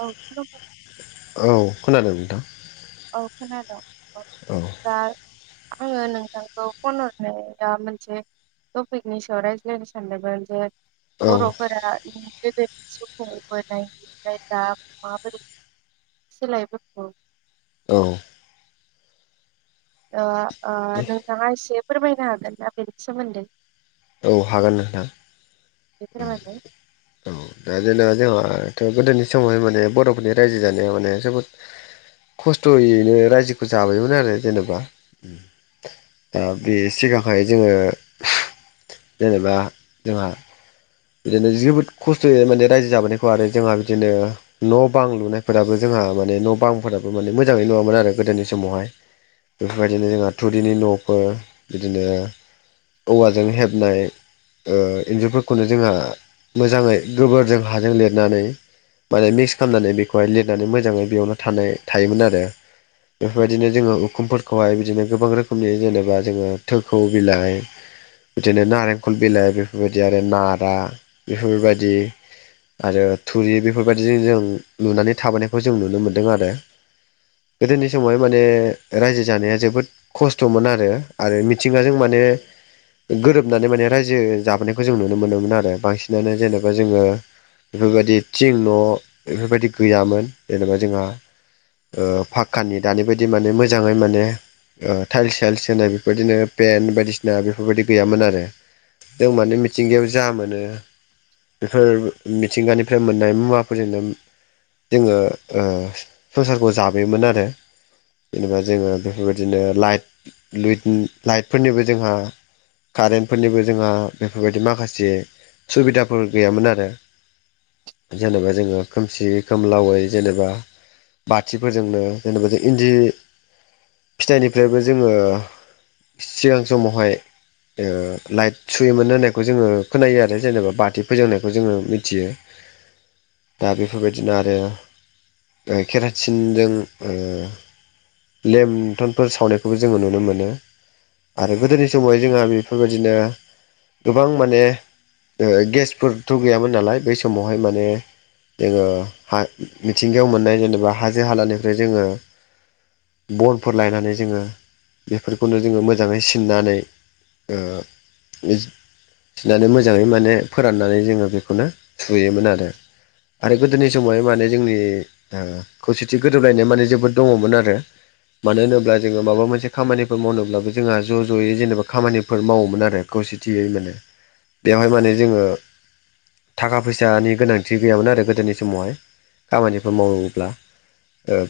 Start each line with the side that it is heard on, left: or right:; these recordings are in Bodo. right: औ खोनाबाय
left: औ खोनादों नोंथां?
right: औ खोनादोंं औ दा आङो नोंथांखौ फन' हरनाया मोनसे टपिकनि सायाव रायज्लायनो सानदोंमोन जे बर'फोरा गोदो जिउ खुंबोनाय ओफ्राय दा माबोरै सोलायबोखो
left: औ
right: ओ ओ नोंथाङा एसे फोरमायनो हागोन ना बेनि सोमोन्दै
left: औ हागोन नोंथां
right: एसे फोरमायनाय
left: ओम'औ दा जोंना जोंहाथ' गोदोनि समावहाय माने बर'फोरनि रायजो जानाया माने जोबोद खस्थ'यैनो रायजोखौ जाबायमोन आरो जेनेबा ओम दा बे सिगांहाय जोङो जेनेबा जोंहा बिदिनो जोबोद खस्थ'यै माने रायजो जाबोनायखौ आरो जोंहा बिदिनो न' बां लुनायफोराबो जों जोंहा माने न' बांफोराबो माने मोजाङै नुङामोन आरो गोदोनि समावहाय बेफोरबायदिनो जोंहा थुुरिनि न'फोर औवाजों हेबनाय ओ इन्जुरफोर खौनो जोंहा मोजाङै गोबोरजों हाजों लिरनानै माने मिक्स खालामनानै बेखौहाय लिरनानै मोजाङै बेयावनो थानाय थायोमोन आरो बेफोरबायदिनो जोङो उखुमफोरखौहाय बिदिनो गोबां रोखोमनि जेनेबा जोङो थोरखौ बिलाइ बिदिनो नारेंखल बिलाइ बेफोरबायदि आरो नारा बेफोरबायदि आरो थुरि बेफोरबायदिजों जों लुनानै थाबोनायखौ जों नुनो मोन्दों आरो गोदोनि समावहाय माने रायजो जानाया जोबोद खस्थ'मोन आरो आरो मिथिंगाजों माने ने गोरोबनानै माने रायजो जाबोनाय खौ जों नुनो मोनोमोन आरो बांसिनानो जेनेबा जोङो बेफोरबायदि थिं न' बेफोरबायदि गैयामोन जेनेबा जोंहा ओ पाक्कानि दानि बायदि माने मोजाङै माने ओ थाइल्स साइल्स होनाय बेफोरदिनो पेन् बायदिसिना बेफोरबायदि गैयामोन आरो दं माने मिथिंगायाव जा मोनो बेफोर मिथिंगानिफ्राय मोननाय मुवाफोरजोंनो जोङो संसारखौ जाबोयोमोन आरो जेनेबा जोङो बेफोरबायदिनो लाइट लुइ लाइटफोरनिबो जोंहा कारेन्टफोरनिबो जोंहा बेफोरबायदि माखासे सुबिदाफोर गैयामोन आरो । जेनेबा जोङो खोमसि खोमलावै जेनेबा बाथिफोरजोंनो जेनेबा जों इन्दि फिथनिफ्रायबो जोङो सिगां समावहाय ओ लाइट सुयो मोन होननाय खौ जोङो खोनायो आरो जेनेबा बाथि फोजांनायखौ जोङो मिथियो। दा बेफोरबायदिनो आरो केरासिनजों ओ लेमटनफोर सावनायखौबो जोङो नुनो मोनो आरो गोदोनि समाव जोंहा बेफोरबायदिनो गोबां माने गेसफोरथ' गैयामोन नालाय बै समावहाय माने जोङो हा मिथिंगायाव मोननाय जेनेबा हाजो हालानिफ्राय जोङो बनफोर लायनानै जोङो बेफोरखौनो जोङो मोजाङै सिननानै ओ बि सिनानै मोजाङै माने फोराननानै जोङो बेखौनो थुयोमोन आरो आरो गोदोनि समावहाय माने जोंनि ओ खौसेथि गोरोबलायनाय माने जोबोद दङमोन आरो मानो होनोब्ला जोङो माबा मोनसे खामानिफोर मावनोब्लाबो जोंहा ज' ज'यै जेनेबा खामानिफोर मावोमोन आरो खौसेथि यै माने बेवहाय माने जोङो थाखा फैसानि गोनांथि गैयामोन आरो गोदोनि समावहाय खामानिफोर मावोब्ला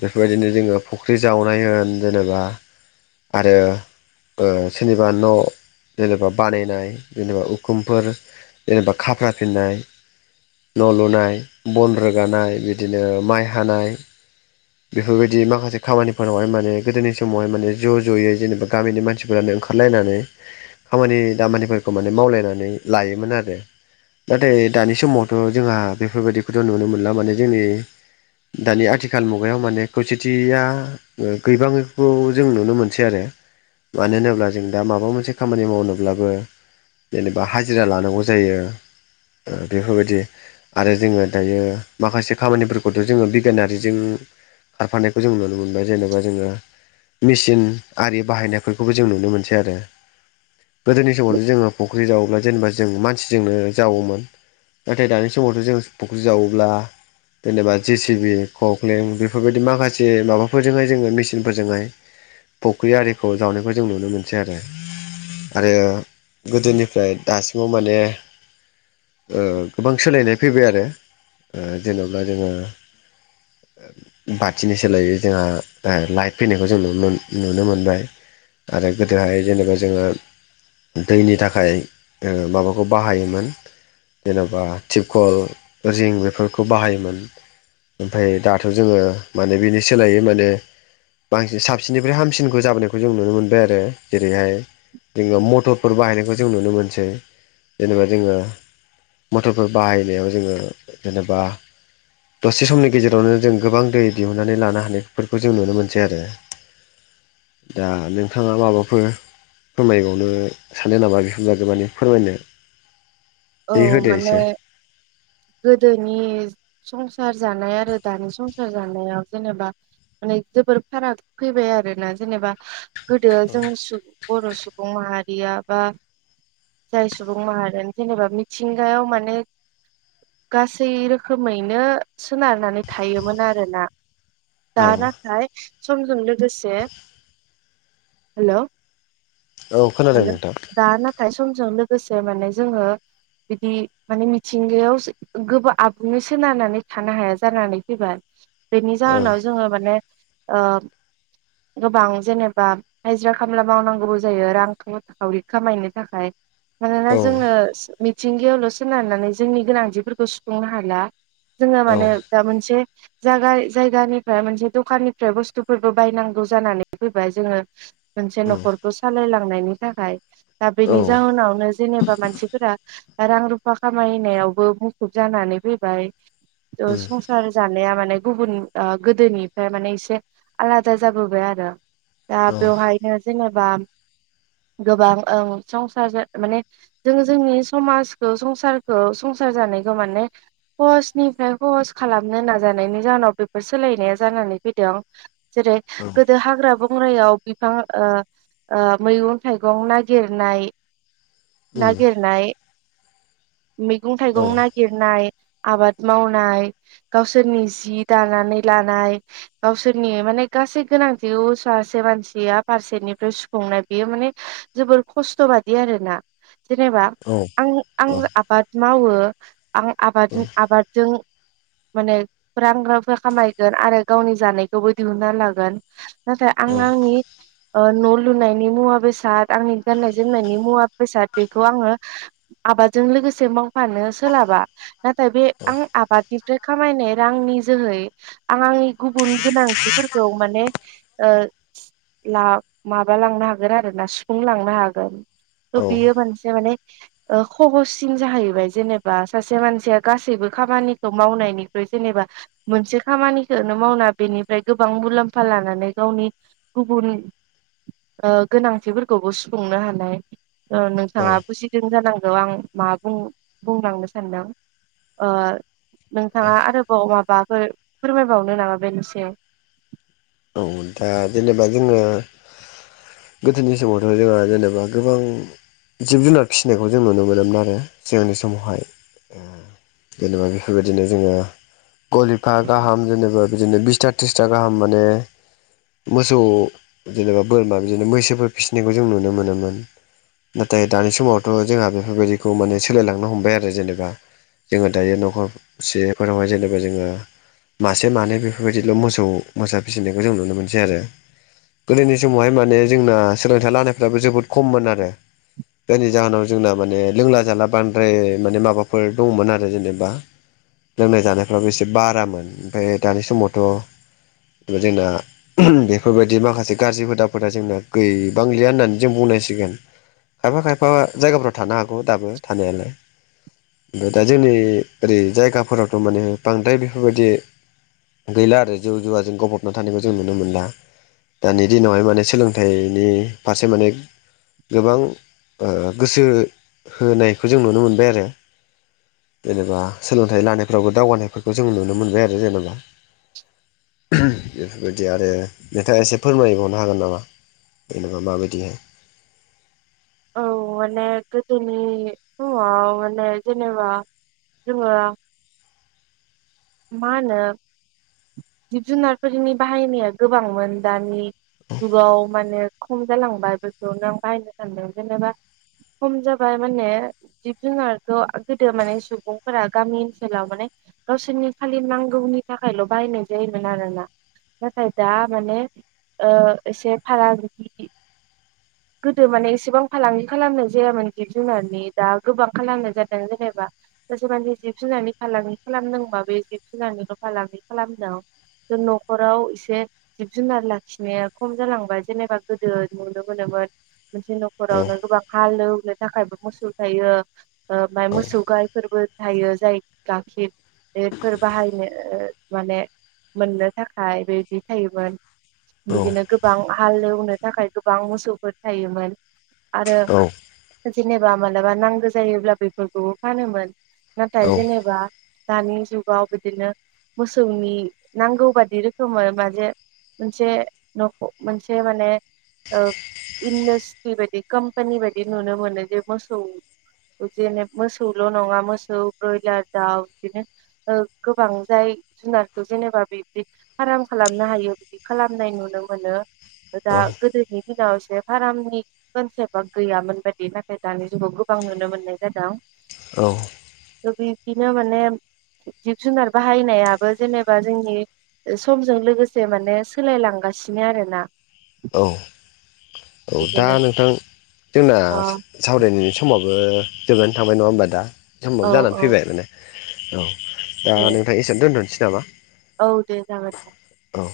left: बेफोरबायदिनो जोङो फुख्रि जावनाय होन जेनेबा आरो सोरनिबा न' जेनेबा बानायनाय जेनेबा उखुमफोर जेनेबा खाफ्रा फिननाय न' लुनाय, बन रोगानाय बिदिनो माइ हानाय बेफोरबायदि माखासे खामानिफोरावहाय माने गोदोनि समावहाय माने ज' ज'यै जेनेबा गामिनि मानसिफोरानो ओंखारलायनानै खामानि दामानिफोरखौ माने मावलायनानै लायोमोन आरो नाथाय दानि समावथ' जोंहा बेफोरबायदिखौथ' नुनो मोनला माने जोंनि दानि आथिखाल मु मयाव माने खौसेथिया गैबाङखौ जों नुनो मोनसै आरो मानो होनोब्ला जों दा माबा मोनसे खामानि मावनोब्लाबो जेनेबा हाजिरा लानांगौ जायो ओ बेफोरबायदि आरो जोङो दायो माखासे खामानिफोरखौथ' जोङो बिगियानारिजों खारफानायखौ जों नुनो मोनबाय जेनेबा जोङो मेचिन आरि बाहायनायफोरखौबो जों नुनो मोनसै आरो गोदोनि समावनो जोङो फुख्रि जावोब्ला जेनेबा जों मानसिजोंनो जावोमोन नाथाय दानि समावथ' जों फुख्रि जावोब्ला जेनेबा जेसिबि कक्लेट बे बेफोरबायदि माखासे माबाफोरजोंहाय जोङो मिसिनफोरजोंहाय फुख्रि आरिखौ जावनायखौ जों नुनो मोनसै आरो आरो गोदोनिफ्राय दासिमाव माने ओ गोबां सोलायनाय फैबाय आरो ओ जेनेबला जोङो
right: [unintelligible]
left: बाथिनि सोलायै जोंहा लाइट फैनायखौ जों नुनो मोनबाय आरो गोदोहाय जेनेबा जोङो दैनि थाखाय ओ माबाखौ बाहायोमोन जेन'बा थिपकल रिं बेफोरखौ बाहायोमोन। ओमफ्राय दाथ' जोङो माने बेनि सोलायै माने बांसिन साबसिननिफ्राय हामसिनखौ जाबोनायखौ जों नुनो मोनबाय आरो जेरैहाय जोङो मटरफोर बाहायनायखौ जों नुनो मोनसै जेनेबा जोङो मथरफोर बाहायनायाव जोङो जेनेबा दसे समनि गेजेरावनो जों गोबां दै दिहुननानै लानो हानायफोरखौ जों नुनो मोनसै आरो। दा नोंथाङा माबाफोर फोरमायबावनो सानो नामा बेफोरबादि माने फोरमायनो।
right: औ
left: बे होदो
right: माने
left: एसे
right: गोदोनि संसार जानाय आरो दानि संसार जानायाव जेनेबा माने जोबोर फाराग फैबाय आरोना जेनेबा गोदो जों बर' सुबुं माहारिया बा जाय सुबुं माहारियानो जेनेबा मिथिंगायाव माने गासै रोखोमैनो सोनारनानै थायोमोन आरोना।
left: औ
right: दा नाथाय समजों लोगोसे हेलौ
left: औ खोनादों
right: हेलौ
left: नोंथां
right: दा नाथाय समजों लोगोसे माने जोङो बिदि माने मिथिंगायाव गोबा आबुङै सोनारनानै थानो हाया जानानै फैबाय। बेनि
left: औ
right: जाहोनाव जोङो माने ओ गोबां जेनेबा हायज्रा खामला मावनांगौबो जायो रां खावरि खामायनो थाखाय मानोना
left: औ
right: जोङो मिथिंगायावल' सोनारनानै जोंनि गोनांथिफोरखौ सुफुंनो हाला । जोङो
left: औ
right: माने दा मोनसे जागा जायगानिफ्राय मोनसे दखाननिफ्राय बुस्थुफोरबो बायनांगौ जानानै फैबाय जोङो मोनसे
left: उम
right: न'खरखौ सालायलांनायनि थाखाय। दा
left: औ
right: बेनि जाहोनावनो जेनेबा मानसिफोरा रां रुफा खामायनायावबो मुखुब जानानै फैबाय ।
left: उम
right: संसार जानाया माने गुबुन ओ गोदोनिफ्राय माने एसे आलादा जाबोबाय आरो। दा
left: औ
right: बेवहायनो जेनेबा गोबां ओं संसार माने जोङो जोंनि समाजखौ संसारखौ संसा- र जानायखौ माने खहजनिफ्राय खहस खालामनो नाजानायनि जाहोनाव बेफोर सोलायनाया जाना- नै फैदों । जेरै गोदो हाग्रा बंग्रायाव बिफां ओ ओ मैगं- थाइगं नागिरनाय
left: उम
right: नागिरनाय
left: औ
right: मैगं-थाइगं नागिरनाय, आबाद मावनाय, गावसोरनि जि दानानै लानाय, गावसोरनि माने गासै गोनांथिखौ सासे मानसिया फारसेनिफ्राय सुफुंनाय बेयो माने जोबोर खस्थ' बादि आरोना । जेनेबा
left: औ औ
right: आं आं आबाद मावो आं
left: औ
right: आबादजों आबादजों माने रां रुफा खामायगोन आरो गावनि जानायखौबो दिहुनना लागोन नाथाय आं
left: औ
right: आंनि ओ न' लुनायनि मुवा बेसा- द, आंनि गाननाय जोमनायनि मुवा बेसाद बेखौ आङो आबादजों लोगोसे मावफानो सोलाबा । नाथाय बे आं आबादनिफ्राय खामायनाय रांनि जोहै आं आंनि गुबुन गोनांथिफोरखौ माने ओ ला माबा लांनो हागोन आरो । ना सुफुंलांनो हागोन । थ' बियो मोनसे माने ओ खहजसिन जाहैबाय जेनेबा सासे मानसिया गासैबो खामानिखौ मावनायनिख्रुइ जेनेबा मोनसे खामानिखौनो मावना बेनिफ्राय गोबां मुलाम्फा लानानै गावनि गु- बुन ओ गोनांथिफोरखौबो सुफुंनो हानाय । ओ नोंथाङा बुजिदों जानां- गौ आं मा बुं बुंलांनो सानदों ओ नोंथाङा आरोबाव माबाफोर फोरमायबावनो नामा बेनि सायाव?
left: औ दा जेनेबा जोङो गोदोनि समावथ' जोंहा जेनेबा गोबां जिब-जुनार फिसिनायखौ जों नुनो मोनोमोन आरो सिगांनि समावहाय । जेनेबा बेफोरबायदिनो जोङो गलिफा गाहाम जेनेबा बिदिनो बिसथा थ्रिसथा गाहाम माने मोसौ जेनेबा बोरमा बिदिनो मैसोफोर फिसिनायखौ जों नुनो मोनोमोन। नाथाय दानि समावथ' जोंहा बेफोरबायदिखौ माने सोलायलांनो हमबाय आरो जेनेबा । जोङो दायो न'खरसेफोरावहाय जेनेबा जोङो मासे मानै बेफोरबायदिल' मोसौ-मोसा फिसिनायखौ जों नुनो मोनसै आरो । गोदोनि समावहाय माने जोंना सोलोंथाइ लानायफ्राबो जोबोद खममोन आरो । जायनि जाहोनाव जोंना माने लोंला जाला बांद्राय माने माबाफोर दंमोन आरो जेनेबा लोंनाय जानायफ्राबो एसे बारामोन ओमफ्राय दानि समावथ' जोंना बेफोरबायदि माखासे गाज्रि हुदाफोरा जोंना गैबांलिया होननानै जों बुंनांसिगोन खायफा खायफा जायगाफ्राव थानो हागौ दाबो थानायलाय। ओमफ्राय दा जोंनि ओरै जायगाफोरावथ' माने बांद्राय बेफोरबायदि गैला आरो जौ जुवाजों गफबना थानायखौ जों नुनो मोनला। दानि दिनावहाय माने सोलोंथाइनि फारसे माने गोबां गोसो होनायखौ जों नुनो मोनबाय आरो जेनेबा सोलोंथाइ लानायफोरावबो दावगानायफोरखौ जों नुनो मोनबाय आरो जेनेबा
right: [inaudible]
left: बेफोरबायदि आरो नोंथाङा एसे फोरमायबावनो हागोन नामा जेनेबा माबायदि
right: [inaudible] औ मानेे गोदोनि समाव मानेे जेनेबा जोंङो मा होनो जिब जुनारफोरनि बाहायनाया गोबांमोन दानि जुगाव माने खम जालांबाय बेखौनो आं बाहायनो सानदों जेनेबा खम जाबाय माने जिब जुनारखौ गोदो माने सुबुंफोरा गामि ओनसोलाव माने गावसोरनि खालि नांगौनि थाखायल' बाहायनाय जायोमोन आरोना नाथाय दा माने एसे फालांगि गोदो माने एसेबां फालांगि खालामनाय जायामोन जिब जुनारनि दा गोबां खालामनाय जादों जेनेबा माने जिब जुनारनि फालांगि खालामदोंबा बे जिब जुनारनिल' फालांगि खालामदों। न'खराव एसे जिब जुनार लाखिनाया खम जालांबाय जेनेबा गोदो नुनो मोनोमोन मोनसे
left: औ
right: न'खरावनो गोबां हालौनो थाखायबो मोसौ थायो ओमफ्राय
left: औ
right: मोसौ गायफोरबो थायो जाय गाखिरफोर बाहायनो माने मोननो थाखाय बेबायदि थायोमोन।
left: औ
right: बिदिनो गोबां हालेवनो थाखाय गोबां मोसौफोर थायोमोन आरो
left: औ
right: जेनेबा मालाबा नांगौ जायोब्ला बेफोरखौबो फानोमोन नाथाय जेनेबा दानि जुगाव बिदिनो मोसौनि नांगौ बादि रोखोमै माजे मोनसे नखौ मोनसे माने इन्डासट्रि बायदि कम्पानि बायदि नुनो मोनो जे मोसौ बिदिनो मोसौल' नङा मोसौ ब्रयलार दाउ बिदिनो गोबां जाय जुनारखौ जेनेबा बिदि फार्म खालामनो हायो बिदि खालामनाय नुनो मोनो
left: औ
right: ओदा गोदोनि दिनाव जे फार्मनि कनसेप्टा गैयामोन बायदि नाथाय दानि जुगाव गोबां नुनो मोननाय जादों
left: औ
right: बिदिनो माने जिब जुनार बाहायनायाबो जेनेबा जोंनि समजों लोगोसे माने सोलायलांगासिनो आरोना।
left: औ। औ दा
right: बिदिनो
left: नोंथां जोंना
right: अ
left: सावरायनायनि समाबो जोबनानै थांबाय नङा होनबा दा
right: औ
left: समबाबो जानानै
right: औ
left: फैबाय माने औ। दा
right: दे
left: नोंथां एसेयावनो दोन्थ'नोसै नामा
right: औ दे जागोन दे।
left: औ।